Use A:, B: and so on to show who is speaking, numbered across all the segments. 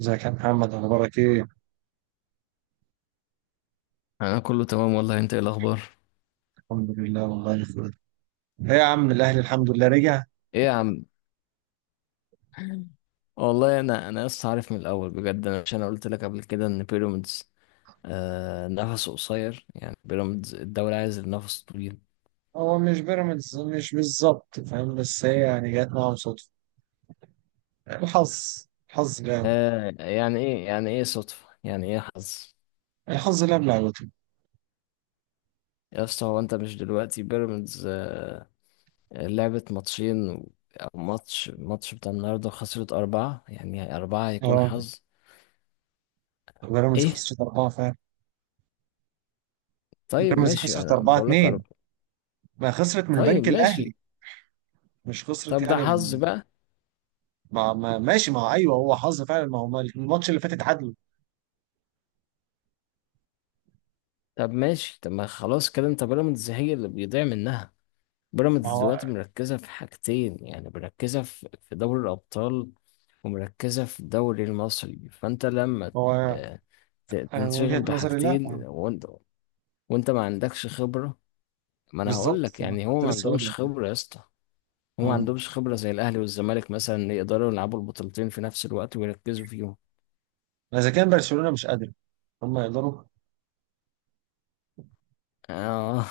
A: ازيك يا محمد، اخبارك ايه؟
B: انا كله تمام والله، انت ايه الاخبار؟
A: الحمد لله والله بخير. ايه يا عم الاهلي الحمد لله رجع.
B: ايه يا عم. والله انا لسه عارف من الاول بجد. انا مش انا قلت لك قبل كده ان بيراميدز نفسه قصير، يعني بيراميدز الدوري عايز النفس طويل.
A: هو مش بيراميدز، مش بالظبط فاهم، بس هي يعني جت معاهم صدفه. الحظ الحظ لعب
B: يعني ايه صدفة، يعني ايه حظ؟
A: الحظ لعب لعبته.
B: يا اسطى، هو انت مش دلوقتي بيراميدز؟ لعبت ماتشين او ماتش بتاع النهارده خسرت أربعة، يعني أربعة هيكون
A: اه،
B: حظ؟
A: بيراميدز
B: ايه.
A: خسرت اربعه فعلا.
B: طيب
A: بيراميدز
B: ماشي،
A: خسرت
B: انا
A: 4
B: بقول لك
A: 2
B: أربعة.
A: ما خسرت من
B: طيب
A: البنك
B: ماشي.
A: الاهلي. مش خسرت
B: طب ده
A: يعني
B: حظ
A: من.
B: بقى؟
A: ما ما ماشي، ما هو ايوه، هو حظ فعلا، ما هو الماتش اللي فات اتعادلوا.
B: طب ماشي، طب ما خلاص كده، انت بيراميدز هي اللي بيضيع منها.
A: ما
B: بيراميدز
A: هو
B: دلوقتي مركزة في حاجتين، يعني مركزة في دوري الأبطال، ومركزة في الدوري المصري، فانت لما
A: ما هو
B: آه،
A: انا من
B: تنشغل
A: وجهه نظري لا.
B: بحاجتين، وانت ما عندكش خبرة. ما انا هقول
A: بالظبط
B: لك،
A: أنا
B: يعني هو
A: كنت
B: ما
A: لسه هقول
B: عندهمش خبرة يا اسطى. هو ما
A: لك،
B: عندهمش خبرة زي الأهلي والزمالك، مثلا يقدروا يلعبوا البطولتين في نفس الوقت ويركزوا فيهم.
A: ما اذا كان برشلونه مش قادر هم يقدروا.
B: اه.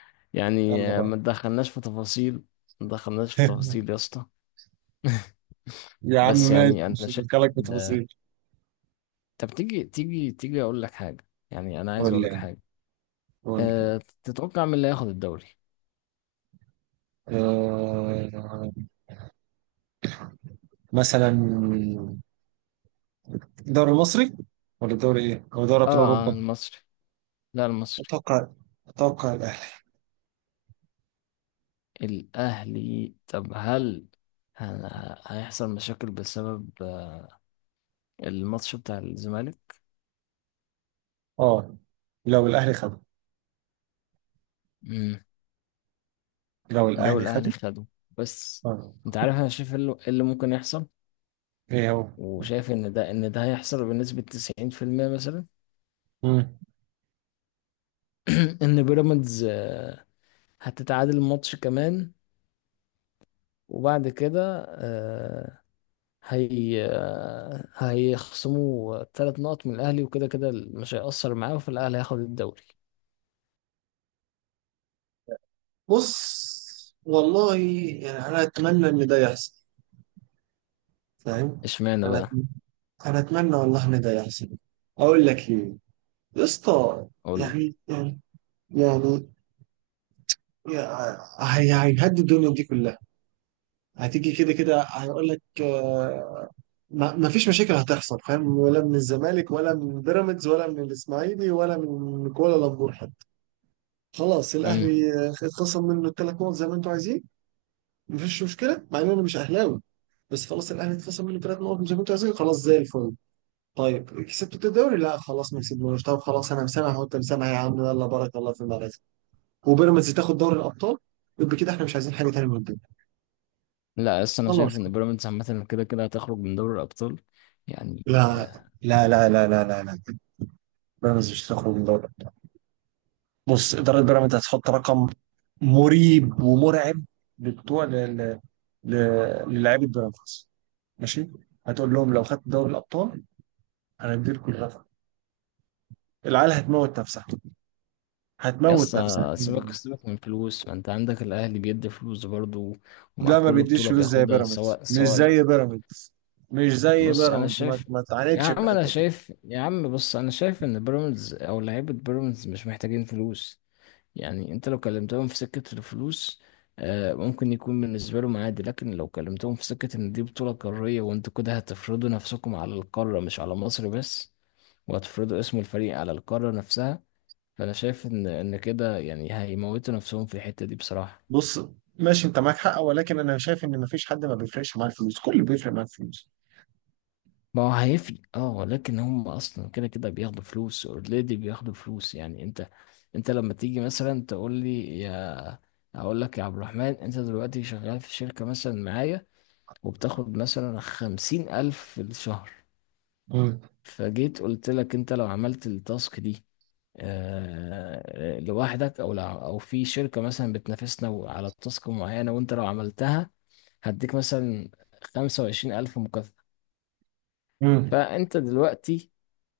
B: يعني
A: يلا بقى.
B: ما تدخلناش في تفاصيل. ما تدخلناش في تفاصيل يا اسطى.
A: يا عم
B: بس
A: ماشي،
B: يعني انا
A: مش
B: شايف.
A: هدخلك في تفاصيل.
B: طب تيجي تيجي تيجي اقول لك حاجه، يعني انا عايز
A: قول لي
B: اقول لك
A: يعني،
B: حاجه.
A: قول لي.
B: تتوقع مين اللي هياخد الدوري؟
A: آه، مثلا دوري مصري ولا دوري ايه؟ او دوري
B: اه.
A: ابطال اوروبا.
B: المصري. لا، المصري.
A: اتوقع اتوقع الاهلي.
B: الاهلي. طب هل هيحصل مشاكل بسبب الماتش بتاع الزمالك؟
A: اه، لو الاهلي خده
B: امم.
A: لو
B: لو
A: الاهلي
B: الاهلي
A: خده.
B: خده، بس
A: اه،
B: انت عارف انا شايف إيه اللي ممكن يحصل.
A: ايه هو؟
B: وشايف ان ده هيحصل بنسبه 90% مثلا.
A: مم.
B: ان بيراميدز هتتعادل الماتش كمان، وبعد كده هي آه، هيخصموا 3 نقط من الأهلي، وكده كده مش هيأثر معاه، فالأهلي هياخد الدوري.
A: بص والله، يعني انا اتمنى ان ده يحصل، فاهم؟
B: اشمعنى
A: انا
B: بقى؟
A: أت- انا اتمنى والله ان ده يحصل. اقول لك ليه؟ يا اسطى.
B: قول لي.
A: يعني يعني يعني، هي هيهدي الدنيا دي كلها. هتيجي كده كده هيقول لك، ما فيش مشاكل هتحصل، فاهم؟ ولا من الزمالك، ولا من بيراميدز، ولا من الاسماعيلي، ولا من كوالا لامبور حتى. خلاص
B: امم.
A: الاهلي اتخصم منه الثلاث نقط زي ما انتوا عايزين. ما فيش مشكله مع ان انا مش اهلاوي. بس خلاص الاهلي اتخصم منه ثلاث نقط زي ما انتوا عايزين، خلاص زي الفل. طيب كسبتوا الدوري؟ لا خلاص ما كسبناش. طب خلاص انا مسامح وانت مسامح يا عم، يلا بارك الله في المدرسه. وبيراميدز تاخد دوري الابطال. يبقى كده احنا مش عايزين حاجه تانيه من الدنيا.
B: لا، يس، انا
A: خلاص.
B: شايف ان بيراميدز عامه كده كده هتخرج من دوري الابطال. يعني
A: لا
B: آه،
A: لا لا لا لا لا لا، بيراميدز مش هتخرج من دوري الابطال. بص، اداره بيراميدز هتحط رقم مريب ومرعب لبتوع ل- ل- للاعيبه بيراميدز، ماشي. هتقول لهم لو خدت دوري الابطال، انا هديلكم الرقم، العيال هتموت نفسها
B: يس.
A: هتموت نفسها.
B: سيبك سيبك من فلوس، ما انت عندك الاهلي بيدي فلوس برضو، ومع
A: لا، ما
B: كل
A: بيديش
B: بطوله
A: فلوس زي
B: بياخدها
A: بيراميدز،
B: سواء سواء
A: مش زي
B: بص انا
A: بيراميدز. ما
B: شايف.
A: ما تعاندش في الحته دي.
B: يا عم بص انا شايف ان بيراميدز او لعيبه بيراميدز مش محتاجين فلوس. يعني انت لو كلمتهم في سكة الفلوس، ممكن يكون بالنسبة لهم عادي، لكن لو كلمتهم في سكة ان دي بطولة قارية وانتوا كده هتفرضوا نفسكم على القارة، مش على مصر بس، وهتفرضوا اسم الفريق على القارة نفسها. فانا شايف ان كده يعني هيموتوا نفسهم في الحتة دي بصراحة.
A: بص، ماشي انت معاك حق، ولكن انا شايف ان مفيش حد ما بيفرقش معاه الفلوس، كله بيفرق معاه الفلوس.
B: ما هو هيفرق، اه، لكن هم اصلا كده كده بياخدوا فلوس اوريدي، بياخدوا فلوس، يعني انت. انت لما تيجي مثلا تقول لي يا اقول لك يا عبد الرحمن، انت دلوقتي شغال في شركة مثلا معايا، وبتاخد مثلا 50 ألف في الشهر.
A: مم.
B: فجيت قلت لك، أنت لو عملت التاسك دي لوحدك، أو أو في شركة مثلا بتنافسنا على تاسك معينة، وأنت لو عملتها هديك مثلا 25 ألف مكافأة.
A: امم.
B: فأنت دلوقتي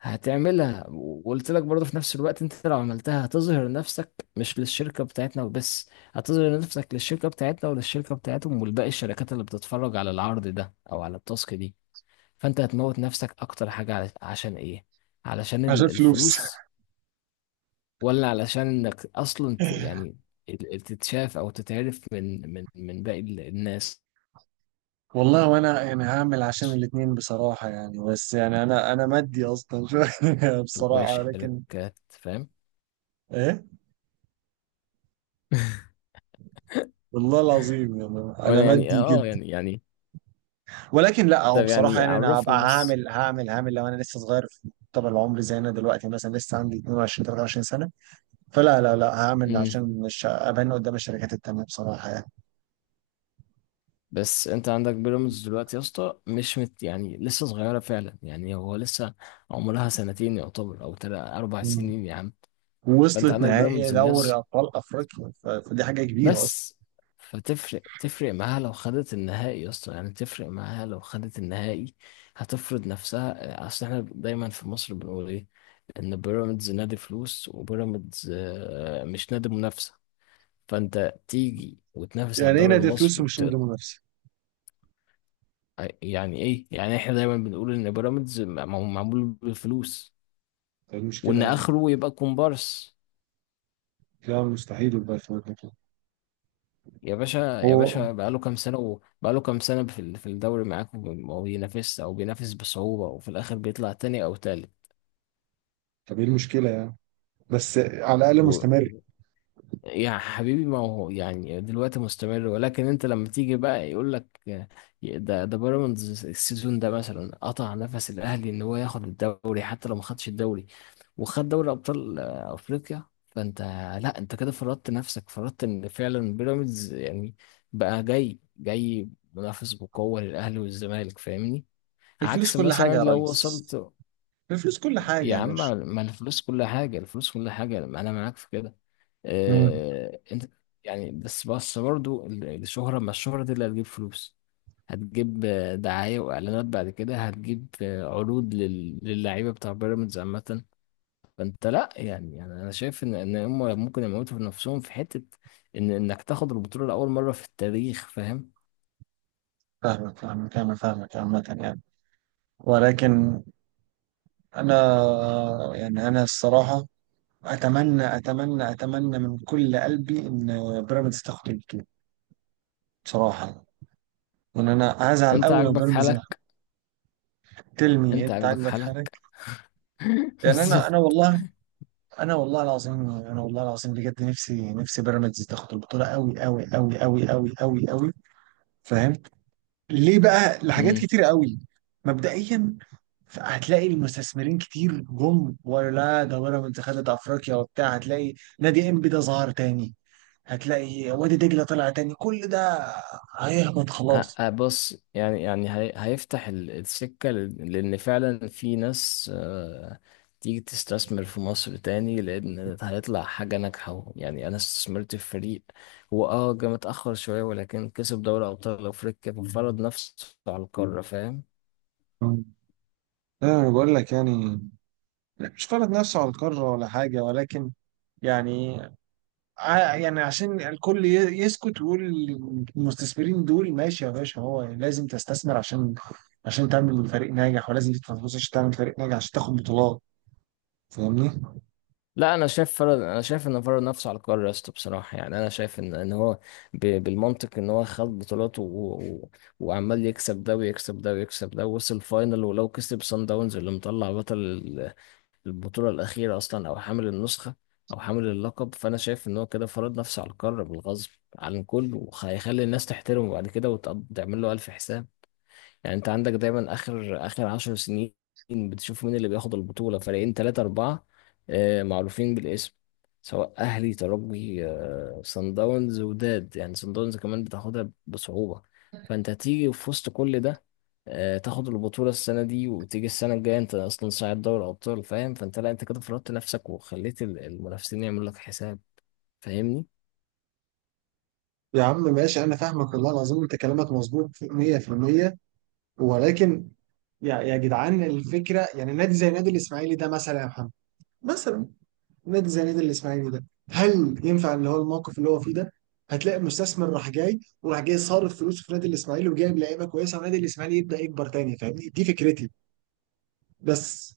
B: هتعملها، وقلت لك برضه في نفس الوقت أنت لو عملتها هتظهر نفسك مش للشركة بتاعتنا وبس، هتظهر نفسك للشركة بتاعتنا وللشركة بتاعتهم ولباقي الشركات اللي بتتفرج على العرض ده أو على التاسك دي. فانت هتموت نفسك اكتر حاجة عشان ايه؟ علشان
A: عشان فلوس.
B: الفلوس، ولا علشان انك اصلا يعني تتشاف او تتعرف من باقي الناس
A: والله وانا يعني هعمل عشان الاتنين بصراحة، يعني بس يعني انا مادي اصلا شوية
B: وباقي
A: بصراحة لكن.
B: الشركات، فاهم؟
A: ايه. والله العظيم يعني انا
B: وانا يعني
A: مادي
B: اه
A: جدا.
B: يعني.
A: ولكن لا، هو
B: طب
A: بصراحة
B: يعني
A: يعني انا
B: عرفني
A: هبقى
B: بس.
A: هعمل لو انا لسه صغير في طب العمر، زي انا دلوقتي مثلا لسه عندي 22 23 سنة. فلا لا لا هعمل
B: امم.
A: عشان مش ابان قدام الشركات التانية بصراحة.
B: بس انت عندك بيراميدز دلوقتي يا اسطى، مش مت، يعني لسه صغيره فعلا، يعني هو لسه عمرها سنتين يعتبر، او تلات اربع
A: يعني
B: سنين يا عم. فانت
A: ووصلت
B: عندك
A: نهائي
B: بيراميدز
A: دوري
B: الناس
A: ابطال افريقيا، فدي حاجه كبيره اصلا.
B: بس. فتفرق معاها لو خدت النهائي يا اسطى، يعني تفرق معاها لو خدت النهائي. هتفرض نفسها، اصل احنا دايما في مصر بنقول ايه؟ ان بيراميدز نادي فلوس، وبيراميدز مش نادي منافسة. فانت تيجي وتنافس على
A: يعني ايه
B: الدوري
A: نادي فلوس
B: المصري
A: ومش نادي منافسه؟
B: يعني ايه؟ يعني احنا دايما بنقول ان بيراميدز معمول بالفلوس،
A: ده المشكله
B: وان
A: يعني.
B: اخره يبقى كومبارس.
A: لا مستحيل يبقى في نادي كده.
B: يا باشا يا
A: هو
B: باشا، بقاله كام سنة وبقاله كام سنة في الدوري معاكم، وما بينافسش أو بينافس بصعوبة، وفي الآخر بيطلع تاني أو
A: طب ايه المشكله يعني؟ بس على الاقل مستمر.
B: تالت. يا حبيبي، ما هو يعني دلوقتي مستمر، ولكن انت لما تيجي بقى يقول لك ده بيراميدز السيزون ده مثلا قطع نفس الاهلي ان هو ياخد الدوري، حتى لو ما خدش الدوري، وخد دوري ابطال افريقيا. فانت لا، انت كده فرضت نفسك، فرضت ان فعلا بيراميدز يعني بقى جاي جاي منافس بقوة للاهلي والزمالك، فاهمني.
A: الفلوس
B: عكس
A: كل
B: مثلا
A: حاجه يا
B: لو
A: ريس،
B: وصلت.
A: الفلوس كل حاجه
B: يا
A: يا
B: عم،
A: باشا.
B: ما الفلوس كل حاجة، الفلوس كل حاجة، أنا معاك في كده.
A: امم.
B: أنت يعني بس برضو الشهرة، ما الشهرة دي اللي هتجيب فلوس، هتجيب دعاية وإعلانات، بعد كده هتجيب عروض للعيبة بتاع بيراميدز عامة. فأنت لأ، يعني أنا شايف إن هم ممكن يموتوا في نفسهم في حتة إنك تاخد البطولة لأول مرة في التاريخ، فاهم؟
A: فاهمك أنا فاهمك عامة يعني. ولكن أنا، يعني أنا الصراحة أتمنى أتمنى أتمنى من كل قلبي إن بيراميدز تاخد البطولة بصراحة. وإن أنا هزعل
B: أنت
A: أوي لو
B: عاجبك
A: بيراميدز
B: حالك!
A: تلمي.
B: أنت
A: انت
B: عاجبك
A: عاجبك حالك.
B: حالك!
A: يعني انا
B: بالظبط.
A: والله، انا والله العظيم انا والله العظيم بجد، نفسي نفسي بيراميدز تاخد البطوله قوي قوي قوي قوي قوي قوي قوي. فاهم. ليه بقى؟ لحاجات كتير قوي. مبدئيا، هتلاقي المستثمرين كتير جم، ولا ده بيراميدز خدت افريقيا وبتاع. هتلاقي نادي انبي ده ظهر تاني، هتلاقي وادي دجله طلع تاني، كل ده هيهبط خلاص.
B: بص، يعني هيفتح السكة لأن فعلا في ناس تيجي تستثمر في مصر تاني، لأن هيطلع حاجة ناجحة، يعني أنا استثمرت في فريق، هو جه متأخر شوية، ولكن كسب دوري أبطال أفريقيا، ففرض نفسه على القارة، فاهم؟
A: مم. انا بقول لك يعني، لا، مش فرض نفسه على القاره ولا حاجه، ولكن يعني يعني عشان الكل يسكت ويقول. المستثمرين دول، ماشي يا باشا، هو لازم تستثمر عشان تعمل فريق ناجح، ولازم تدفع فلوس عشان تعمل فريق ناجح عشان تاخد بطولات. فاهمني؟
B: لا، انا شايف فرض، انا شايف ان فرض نفسه على القرار يا اسطى بصراحه، يعني انا شايف ان هو بالمنطق ان هو خد بطولات وعمال يكسب ده ويكسب ده ويكسب ده، ووصل فاينل، ولو كسب سان داونز اللي مطلع بطل البطوله الاخيره اصلا، او حامل النسخه، او حامل اللقب، فانا شايف ان هو كده فرض نفسه على القرار بالغصب عن الكل، وهيخلي الناس تحترمه بعد كده وتعمل له الف حساب. يعني انت عندك دايما اخر 10 سنين بتشوف مين اللي بياخد البطولة، فريقين ثلاثة أربعة، معروفين بالاسم، سواء أهلي، ترجي، صن داونز، وداد، يعني صن داونز كمان بتاخدها بصعوبة. فأنت تيجي في وسط كل ده، تاخد البطولة السنة دي، وتيجي السنة الجاية أنت أصلا صاعد دوري أبطال، فاهم؟ لا، أنت كده فرضت نفسك وخليت المنافسين يعملوا لك حساب، فاهمني؟
A: يا عم ماشي، انا فاهمك والله العظيم، انت كلامك مظبوط 100%. ولكن يا جدعان الفكره، يعني نادي زي نادي الاسماعيلي ده مثلا يا محمد. مثلا نادي زي نادي الاسماعيلي ده، هل ينفع اللي هو الموقف اللي هو فيه ده؟ هتلاقي مستثمر راح جاي وراح جاي صارف فلوس في نادي الاسماعيلي، وجايب لعيبه كويسه، ونادي الاسماعيلي يبدا يكبر تاني. فاهمني؟ دي فكرتي بس.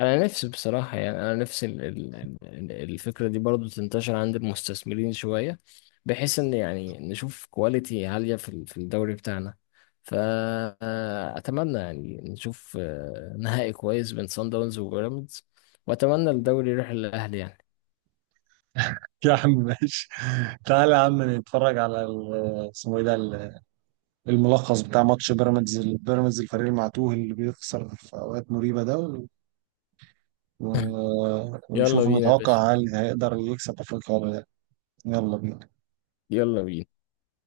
B: انا نفسي بصراحه، يعني انا نفسي الفكره دي برضو تنتشر عند المستثمرين شويه، بحيث ان يعني نشوف كواليتي عاليه في الدوري بتاعنا. فاتمنى يعني نشوف نهائي كويس بين سان داونز وبيراميدز، واتمنى الدوري يروح للاهلي، يعني.
A: يا عم ماشي، تعالى يا عم نتفرج على اسمه ايه ده، الملخص بتاع ماتش بيراميدز، الفريق المعتوه اللي بيخسر في اوقات مريبة ده.
B: يلا
A: ونشوف
B: بينا يا
A: نتوقع
B: باشا،
A: هل هيقدر يكسب افريقيا ولا لا. يلا بينا.
B: يلا بينا.